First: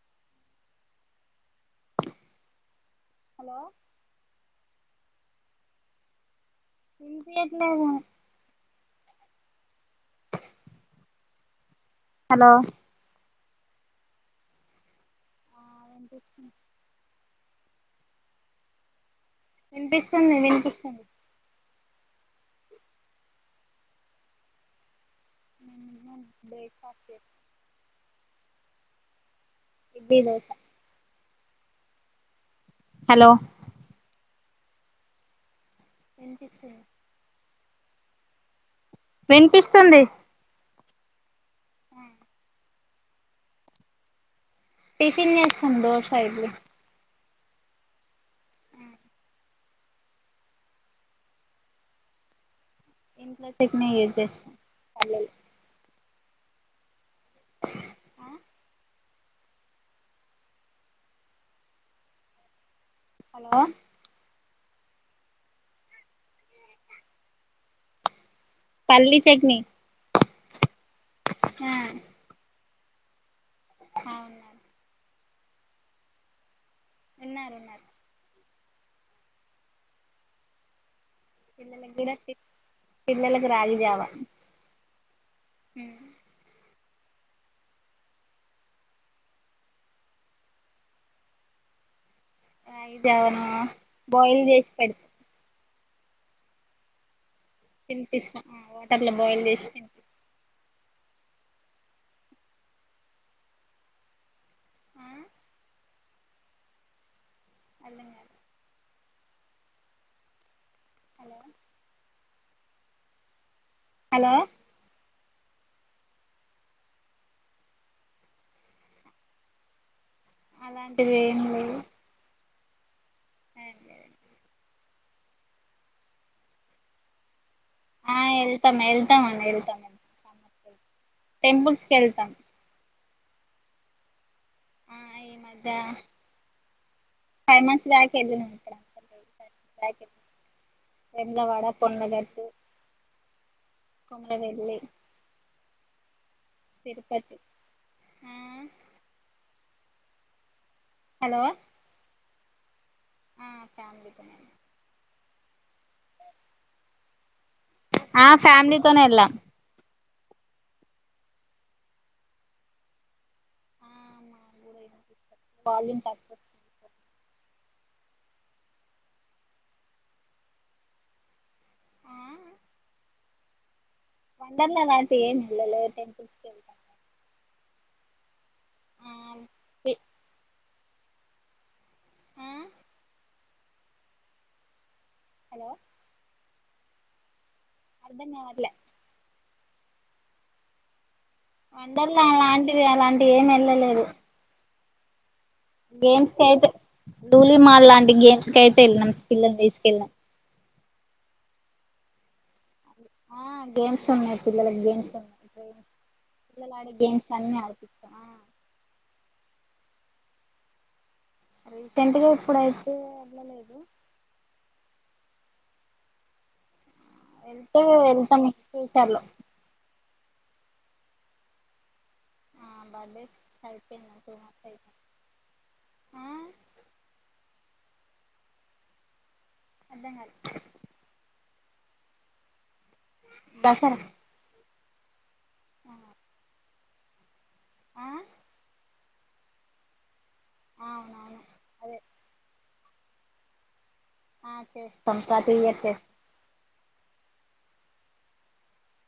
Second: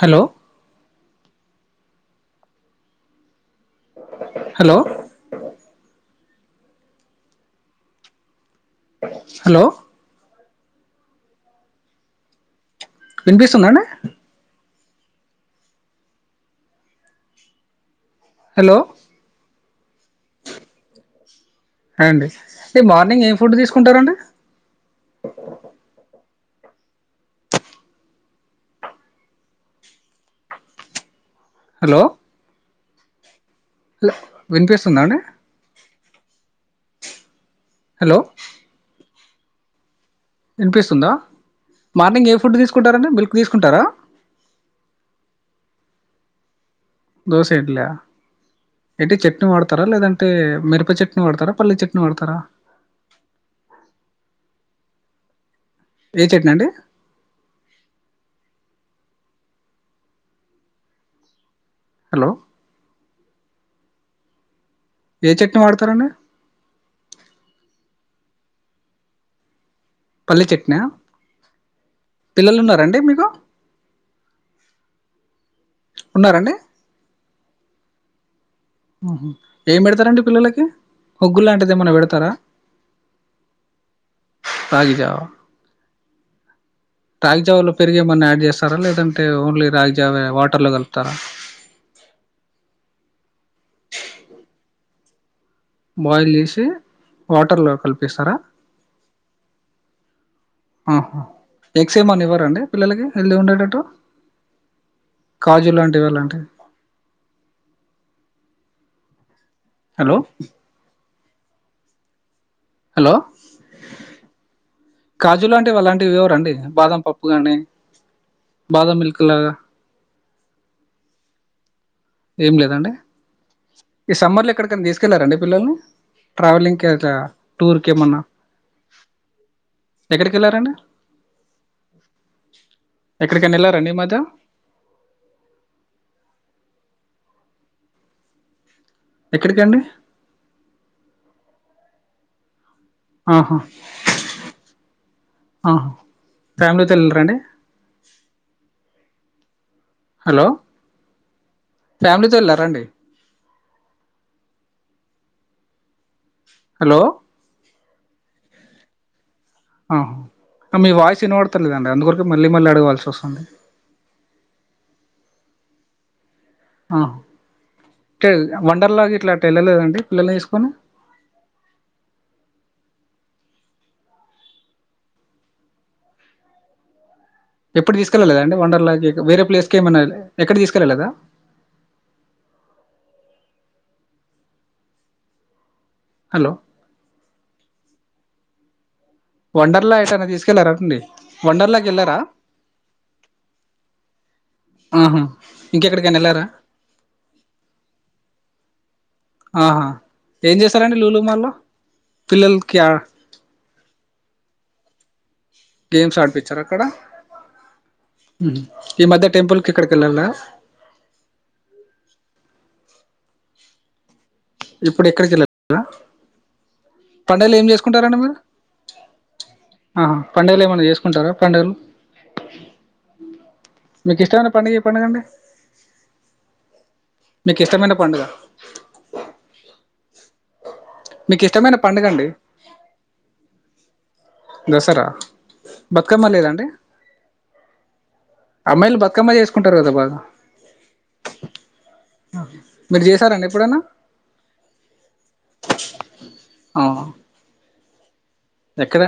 Hello hello hello ఇంపియట్లేదు hello hello వినిపిస్తుందా అండి వినిపిస్తుంది హలో వినిపిస్తుంది వినిపిస్తుంది హాయ్ అండి ఈ మార్నింగ్ ఏం ఫుడ్ తీసుకుంటారండి ఉమ్ బేక్ ఫాస్ట్ ఏయ్ ఇడ్లీ దోశ హలో హలో వినిపిస్తుందా అండి వినిపిస్తుంది హలో వినిపిస్తుంది వినిపిస్తుందా మార్నింగ్ ఏం ఫుడ్ తీసుకుంటారండి మిల్క్ తీసుకుంటారా టిఫిన్ చేస్తాం దోశ ఇడ్లీ దోశ ఇడ్లీ ఆ ఏంటి చేట్నీ వాడతారా లేదంటే మిరప చేట్నీ వాడతారా పల్లీ చేట్నీ వాడతారా ఇంట్లో చేట్నీ యూస్ చేస్తాం పల్లీ లు ఏ చేట్నీ అండి ఆ హలో హలో ఏ చేట్నీ వాడతారు అండి పల్లీ చేట్నీ పల్లీ చేట్నీ ఆ పిల్లలు ఉన్నారా అండి మీకు హా ఉన్నారు ఉన్నారా అండి ఉన్నారు ఉన్నారు ఉహు ఏం పెడతారండి పిల్లలకి ఒగ్గులు లాంటిది ఏమన్నా పెడతారా పిల్లకి [unintelligible] పిల్లకి రాగి జావా రాగి జావా ఉ హ రాగిజావాలో పెరుగు ఏమి అన్న యాడ్ చేస్తారా లేదంటే ఓన్లీ రాగిజావే వాటర్లో కలుపుతారా రాగి జావా ను బాయిల్ చేసి పెడ్ బాయిల్ చేసి వాటర్ లో తినిపిస్తా ఆ వాటర్లో బాయిల్ చేసి తినీ ఆహా ఎగ్స్ ఏం అన్నా ఇవ్వరా అండి పిల్లలకి హెల్దీ ఉండే టట్టు అర్థం కాజు లాంటివి అలాంటివి అర్థం కాలే హలో హలో హలో హలో కాజు లాంటివి ఎలాంటివి ఇవ్వరా అండి బాదం పప్పు కానీ బాదం మిల్క్ లాగా అలాంటి వి ఏం లేదు ఏం లేదండి ఈ సమ్మర్ లో ఎక్కడికన్నా తీసి తీసుకెళ్లారండి పిల్లల్ని ట్రావెలింగ్ కి అట్లా టూర్కి ఆ ఏమన్నా వెళ్తాం వెళ్తాం అండి వెళ్తాం ఎక్కడికి వెళ్ళారండి టెంపుల్స్ కి వెళ్తాం ఎక్కడికైనా వెళ్లారండి ఈ మధ్య ఆ ఈ మధ్య ఫైవ్ మంత్స్ బ్యాక్ వెళ్లినం ఇక్కడంత ఎక్కడికండి బ్యాక్ వెళ్ [unintelligible] వేములవాడ కొండగట్టు ఆహా హా ఫ్యామిలీతో వెళ్ళరాండి తిరుపతి ఆ హలో హలో ఫ్యామిలీతో వెళ్ళారండి ఆ ఫ్యామిలీతోనండి హలో ఆ ఫ్యామిలీతోనే వెళ్ళాం ఆ మీ వాయిస్ విన్వడతలేదండి అందుకోసం మళ్ళీ మళ్ళీ అడగవల్సి వస్తుంది ఆ వాల్యూమ్ తక్కువుంది ఆ టెల్ వండర్లాకి ఇట్లా వెళ్ళలేదండి పిల్లల్ని వేసుకొని ఆ వండర్లా లాంటి ఏం వెళ్లలేదు టెంపుల్స్ కెళ్లాం ఎప్పుడు తీసుకెళ్లేదండి వండర్లా కి ఆ వేరే ప్లేస్కి ఏమైనా ఎక్కడ తీసుకెళ్లేదా ఆ హలో హలో అర్థం కావట్లా వండర్ లా ఎటైనా తీసుకెళ్లరాండి వండర్లా అలాంటివి అలాంటివి ఏం వెళ్ళలేదు ఆహా ఇ గేమ్స్ కయితే లూలు మాల్ లాంటి గేమ్స్ కయితే వెళ్ళినాం పిల్లల్ని ఆహా తీసుకెళ్ళినాం ఏం చేసారండి లూలు మాల్లో పిల్లలకి ఆ ఆ గేమ్స్ ఉన్నాయి పిల్లలకి గేమ్స్ ఉన్నాయి గేమ్స్ ఆడిపించారు పిల్లలు అక్కడ ఆడే గేమ్స్ అన్ని ఆడిపిచ్చాం ఆ ఈ మధ్య టెంపుల్ కి ఎక్కడికి వెళ్ళలా రీసెంట్గా ఇప్పుడైతే వెళ్ళలేదు ఇప్పుడు ఎక్కడికి వెళ్లలేదా వెళ్తే మీరు వెళ్తాం ఫ్యూచర్ లో ఆహా పండుగలు ఏమన్నా చేసుకుంటారా పండుగలు ఆ బర్డేస్కి మీకు చనిపోయిందండి మా ఇష్టమైన పండుగ ఏ అత్తయ్య పండుగ అండి ఆ [unintelligible] మీకు ఇష్టమైన పండుగ అర్థం కాలా మీకు ఇష్టమైన పండుగ అండి దసరా దసరా బతుకమ్మ లేదాండి ఆ అమ్మాయిలు బతుకమ్మ చేసుకుంటారు కదా బాగా అవునవును అదే మీరు చేసార అండి ఎప్పుడన్నా ఆ చేస్తం ప్రతీ ఇయర్ చే ఆహ ఎక్కడ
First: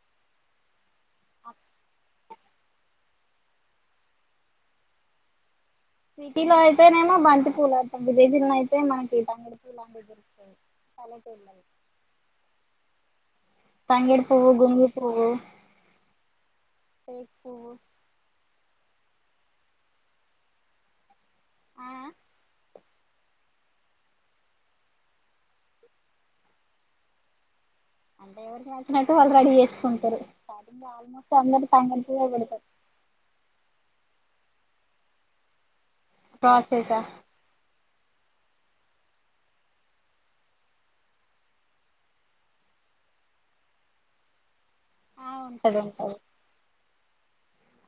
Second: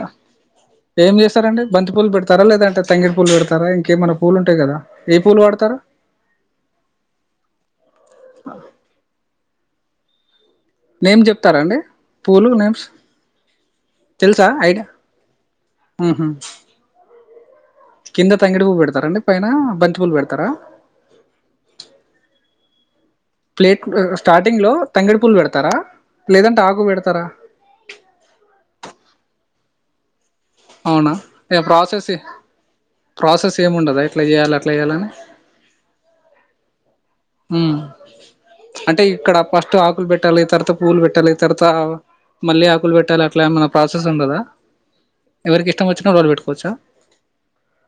ఏం చేస్తారండి బంతి పూలు పెడతారా లేదంటే తంగేడు పూలు పెడతారా ఇంకేమన్నా పూలు ఉంటాయి కదా ఏ పూలు వాడతారా సిటీలో అయితేనేమో బంతి పూలు ఆడతం విలేజీ లో నయితే మనకీ తంగెడు పూలు నేమ్స్ పల్లెటూర్లలో చెప్తారాండి పూలు నేమ్స్ తంగేడు తెలుసా పువ్వు ఐడియా గునుగు పువ్వు ఉహు టెక్ పూ కింద తంగెడు వువ్వు పెడతారండి పైన బంతి పువ్వులు పెడతారా ఆ ప్లేట్ స్టార్టింగ్లో తంగెడి పువ్వు పెడతారా లేదంటే ఆకు పెడతారా అంటే ఎవరికి నచ్చినట్టు వాళ్ళు రెడీ చేసుకుంటారు స్టార్టింగ్ అవునా ఆల్మోస్ట్ ఇగ అందరు తంగెడు ప్రాసెస్ పువ్వే పెడతారు ప్రాసెస్ ఏమి ఉండదా ఇట్లా చేయాలి అట్లా చేయాలని ప్రాసెస హమ్ అంటే ఇక్కడ ఫస్ట్ ఆకులు పెట్టాలి తర్వాత పూవులు పెట్టాలి తర్వాత మళ్ళీ ఆకులు పెట్టాలి అట్లా ఏమైన్నా ప్రాసెస్ ఉండదా ఆ ఎవరికి ఉంటది ఇష్టం వచ్చిన ఉంటది వాలు పెట్టుకోవచ్చా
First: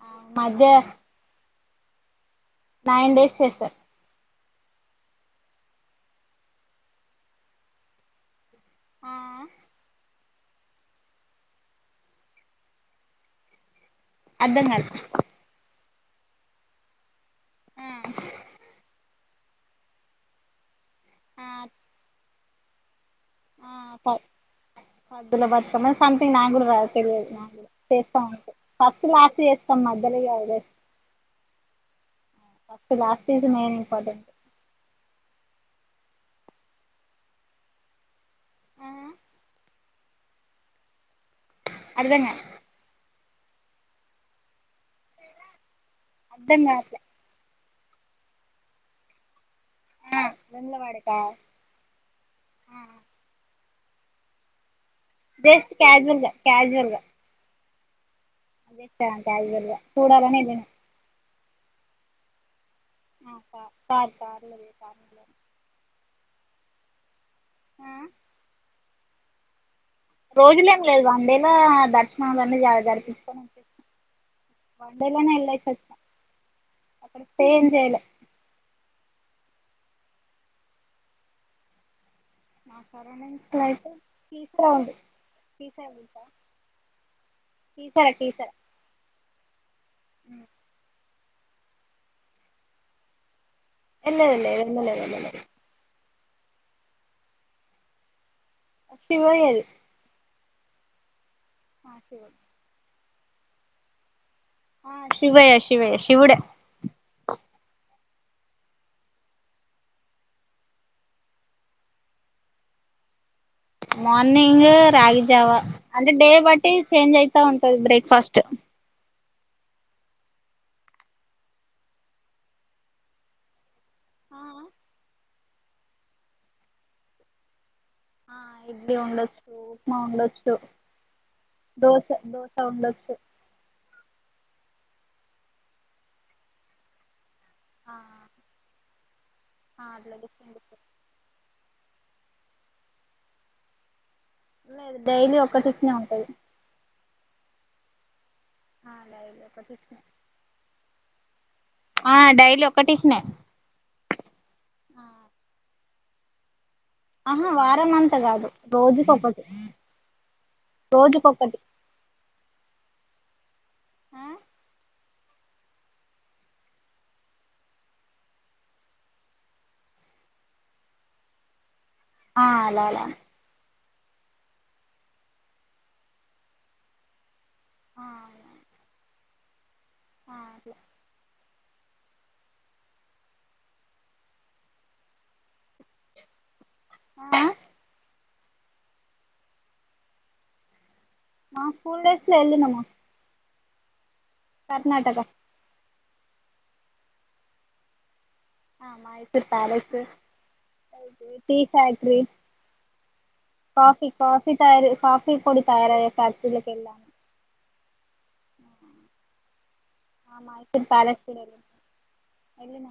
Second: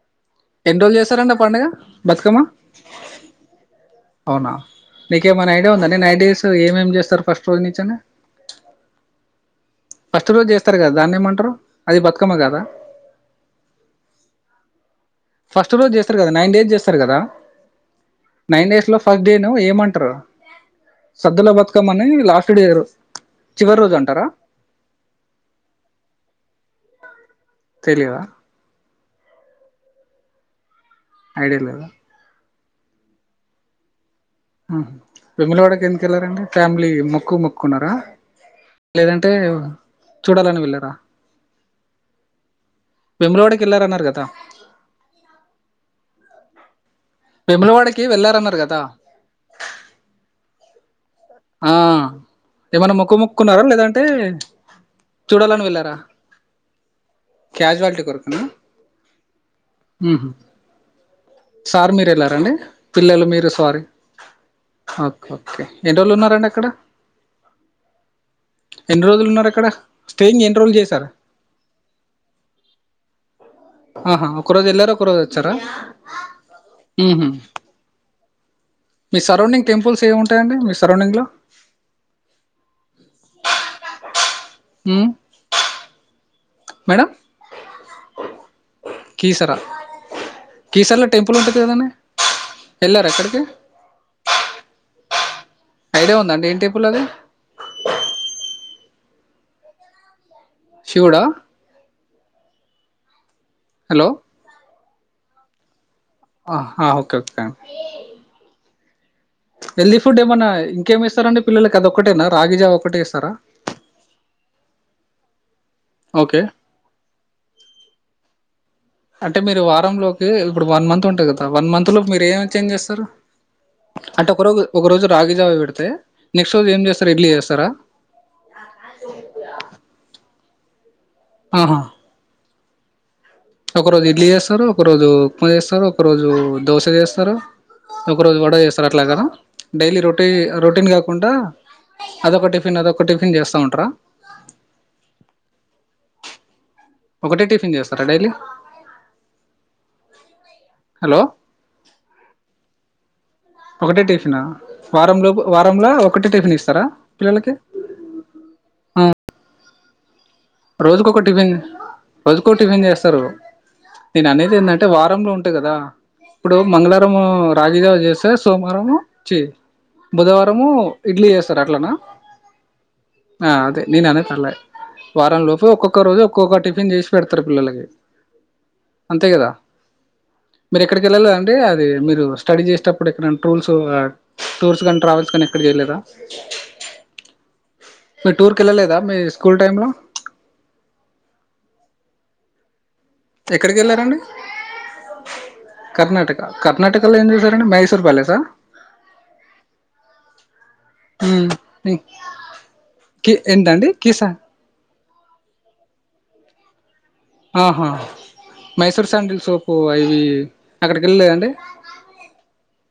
ఆ మధ్య ఎన్ని రోజులు చేస్తారండి ఆ పండుగ బతుకమ్మ నైన్ డేస్ చేస్తారు అవునా నీకేమనా ఐడియా ఉందండి నైట్ డేస్ ఏమేమి చేస్తారు ఫస్ట్ రోజు నుంచి అని ఆ ఫస్ట్ రోజు చేస్తారు కదా దాన్ని ఏమంటారు? అది బతుకమ్మ కదా అర్థం కాలే ఫస్ట్ రోజు చేస్తారు కదా నైన్ డేస్ చేస్తారు కదా ఆ నైన్ డేస్లో డేను ఏమంటారు ఆ సద్దుల బతుకమ్మ అని లాస్ట్ డే చివరి రోజు అంటారా సద్దుల బతుకమ్మ సథింగ్ నాగూడ రాద్ తెలియదు నాగుడ చేస్తా తెలీదా ఉంటే ఫస్ట్ లాస్ట్ చేస్తాం మధ్యలిగా లే ఐడియా లేదా first last is main important ఆహా వేములవాడకి ఎందుకెళ్లారండి? ఫ్యామిలీ మొక్కు మొక్కున్నారా లేదంటే చూడాలని వెళ్ళరా అర్థం కాలే వేములవాడ కెల్లారన్నారు కదా అర్థం గాట్లే వేములవాడకి వెళ్ళారన్నారు కదా ఆ వేములవాడకా ఆ ఆ ఏమన్నా మొక్కు మొక్కుకున్నారా లేదంటే చూడాలని జస్ట్ కాజువల్గా కాజువల్గా క్యాజువాలటీ కొరకునా అదే క్యజువల్గా ఉహు చూడాలని ఏళ్లినం సార్ మీరు వెళ్ళారండి పిల్లలు, మీరు సార్ కార్ కార్ లో కార్ ఓకే ఓకే ఎన్నిరోజులున్నారండి అక్కడ ఉమ్ ఎన్ని రోజులు ఉన్నారు అక్కడ స్టేయింగ్ ఎన్ని రోజులు రోజులేం లేదు చేశారు వన్ డేలో దర్శనాలాన్ని జరిపించ్చు ఆహా ఒక రోజు ఎల్లారు ఒక రోజచ్చారా వచ్చినం అక్కడ ఉహు స్టే ఏం చేయలే మీ సరౌండింగ్ టెంపుల్స్ ఏమి ఉంటాయండి మీ సరౌండింగ్లో మా సరౌండింగ్స్ లో అయితే తీసురావాలి మ్మ్ తీసాలంట మేడం టీసర టీసర కీసరా కీసర్లో టెంపుల్ ఉంటుంది కదడి వెళ్ళారా అక్కడికి వెల్లలేదు వెళ్ళలేదు ఐడియా ఉందండి ఏమ్ టెంపుల్ అది ఫ్యూయల్ శివుడా సేవండి హలో శివయ శివయ శివుడే హా ఓకే ఓకేండి హెల్తీ ఫుడ్ ఏమైనా ఇంకేమి ఇస్తార అండి పిల్లలకిఅదొక్కటేన రాగిజావ వక్కటే ఇస్తారా మార్నింగ్ రాగిజావా అంటే డే ఓకే బట్టి చేంజ్ అయితా ఉంటది బ్రేక్ఫాస్ట్ అంటే మీరు వారంలోకి ఇప్పుడు వన్ మంత్ ఉంటది కదా వన్ మంత్ లో మీరు ఏమ్ ఎక్చేంజ్ చేస్తారు అంటే ఒక రోజు ఒక రోజు రాగిజావ పెడితే నెక్స్ట్ రోజు ఏం చేస్తారా ఇడ్లీ చేస్తారా ఆ ఇడ్లీ ఉండొచ్చు ఉప్మా ఉండొచ్చు ఆహా దోస దోస ఉండొచ్చు ఒక రోజు ఇడ్లీ చేస్తారు ఒక రోజు ఉప్మా చేస్తారు ఒక రోజు దోశ చేస్తారు ఆ ఒక రోజు వడ చేస్తారు అట్లాగదా ఆ డైలీ అట్లా రొటీ డిఫరెంట్ రొటీన్ డిఫరెంట్ కాకుండా అదొక టిఫిన్ అదొక టిఫిన్ చేస్తా ఉంటారా డైలీ ఒక టిఫిన్ ఉంటది ఒకటే టిఫిన్ చేస్తారా డైలీ లైవ్ లోకి వచ్చి హలో ఆ డైలీ ఒక టిఫిన్ ఏ ఒకటే టిఫిన్ ఆ వారంలోపు వారంలో ఒకటే టిఫిన్ ఇస్తారా ఆహా పిల్లలకి వారం అంతా కాదు రోజుకొకటి రోజుకోక టిఫిన్ రోజుకొకటి రోజుక ఒక టిఫిన్ చేస్తారు నేను అనేది ఏంటంటే వారా లో ఉంటాయి కదా ఇప్పుడు మంగళారంము రాగి జావ చేస్తే సోమవారము చి బుధవారము ఇడ్లీ చేస్తారు అట్లనా ఆ అలా అలా ఆ అదే నేను అనే తర్లే వారం లోపు ఒక్కొక్క రోజు ఒక్కొక్క టిఫిన్ చేసి పెడతారు పిల్లలకి ఆ అంతే కదా అట్లా మీరు ఎక్కడికి వెళ్ళలేదండి అది మీరు స్టడీ చేసటప్పుడు ఎక్కడన్న టూల్స్ టూర్స్ గాని ట్రావెల్స్ గాని ఎక్కడా చేయలేదా ఆ మీ టూర్ కేళ్ళలేదా మీ స్కూల్ టైమ్ లో మా స్కూల్ డేస్ లో వెళ్ళినమ్ ఎక్కడికి వెళ్ళారండి కర్ణాటక కర్ణటక కర్నాటకలో ఏం చేసారండి మైసూర్ ప్యాలెసా మైసూర్ ప్యాలెస్ టీ మ్మ్. ఫ్యాక్టీ కి ఏంటండి కాఫీ కీసా కాఫీ తయారు కాఫీ పొడి తయారయ ఫాక్టరీలోకి వెళ్ళమండి ఆహా మైసూర్ శాండిల్ సోపు అవి ఆ అక్కడికి వెళ్ళలేదండి ఎల్లిన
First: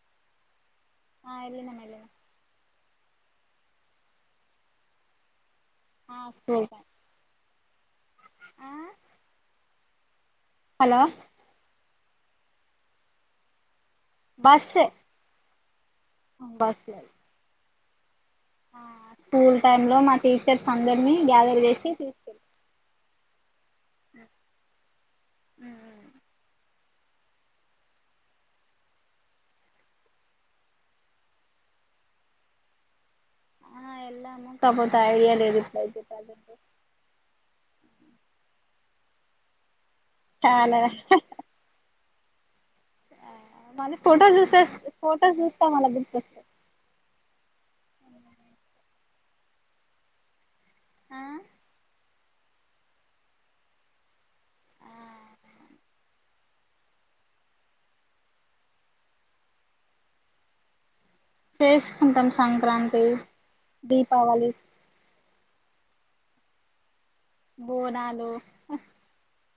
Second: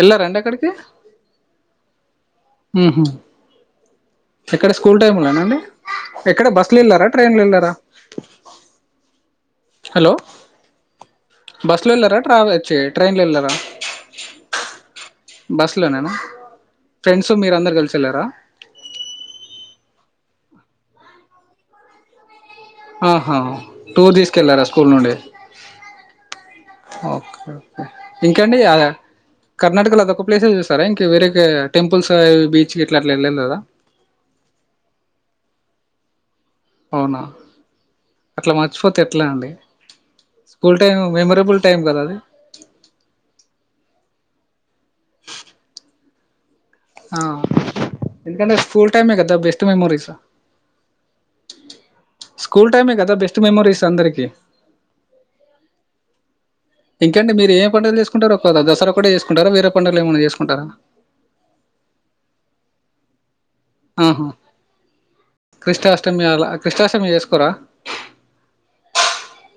ఎల్లారా అండి అక్కడికి ఆ ఎల్లినాం [unintelligible] ఊహూ ఎక్కడ స్కూల్ టైమ్లోనా అండి ఆ ఎక్కడ స్కూల్ బస్లో టైం వెళ్ళారా ట్రైన్లో వెళ్ళారా ఆ హలో హలో బస్ లో వెళ్ళారా ట్రావెల్ చ్చి ట్రైన్ లో వెళ్ళారా. బస్సే బస్సులో నేనా బస్సే ఫ్రెండ్స్ మీరందరూ కలిసి వెళ్లారా స్కూల్ టైమ్లో మా టీచర్స్ అందరినీ గ్యాదర్ చేసి తీసుకెళ్ళాం ఆహా టూర్ తీసుకెళ్ళారా స్కూల్ నుండి ఓకే ఇంకండి కర్ణాకలో అదొక్క ప్లేసే చూసరా ఇంకా వేరే టెంపుల్స్వి బీచ్ ఇట్లా అట్లా వెళ్ళలేదా ఆ వెళ్ళాము కాపోతే ఐడియా లేదు ప్రజెంట్ [inaudible] అవునా అట్లా మర్చిపోతే ఎట్లా అండి స్కూల్ చాలా టైం మెమొరబుల్ టైం కదా అది మళ్ళీ ఫోటోస్ చూస్తే ఫోటోస్ చూస్తా మల్ల గుర్తోస్ ఆ ఎందుకంటే స్కూల్ టైమే కదా బెస్ట్ మెమోరీస్ ఆ స్కూల్ టైమే కదా బెస్ట్ మెమోరీస్ అందరికీ ఇంకండి మీరు ఏం పండుగలు చేసుకుంటారు ఒక దసరా ఒకటే చేసుకుంటారా వేరే పండుగలు ఏమన్నా చేసుకుంటారా చేసుకుంటాం సంక్రాంతి ఆహా దీపావళి కృష్ణాష్టమి అలా కృష్ణాష్టమి చేసుకో బోనాలు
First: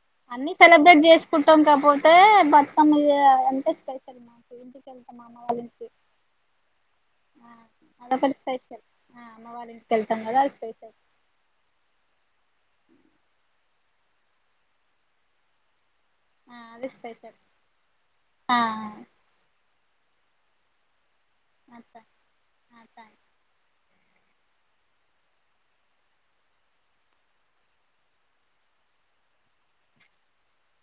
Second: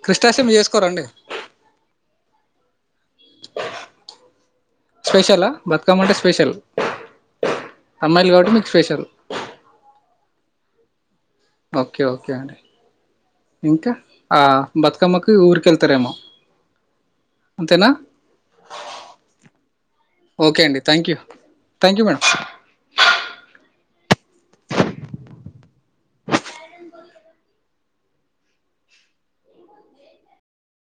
కృష్ణాష్టమి అన్ని సెలబ్రేట్ చేసుకోరండి చేస్ కుట్టం కాపోతే బతుకమ్మ అంటే స్పెషల్ మాకు ఇంటి వెళ్తాం మా అమ్మ స్పెషలా వల్ల ఇంటికి బతుకమ్మ అంటే స్పెషల్ అమ్మాయిలు అదొక్కటి కాబట్టి మీకు స్పెషల్ మా అమ్మ వల్ల ఇంటికి వెళ్తాం కదా అది స్పెషల్ ఓకే ఓకే అండి ఇంకా ఆ బతుకమ్మకి ఊరికెళ్తారేమో ఆ అది స్పెషల్ అంతేనా ఆ ఓకే అండి thank you thank you madam a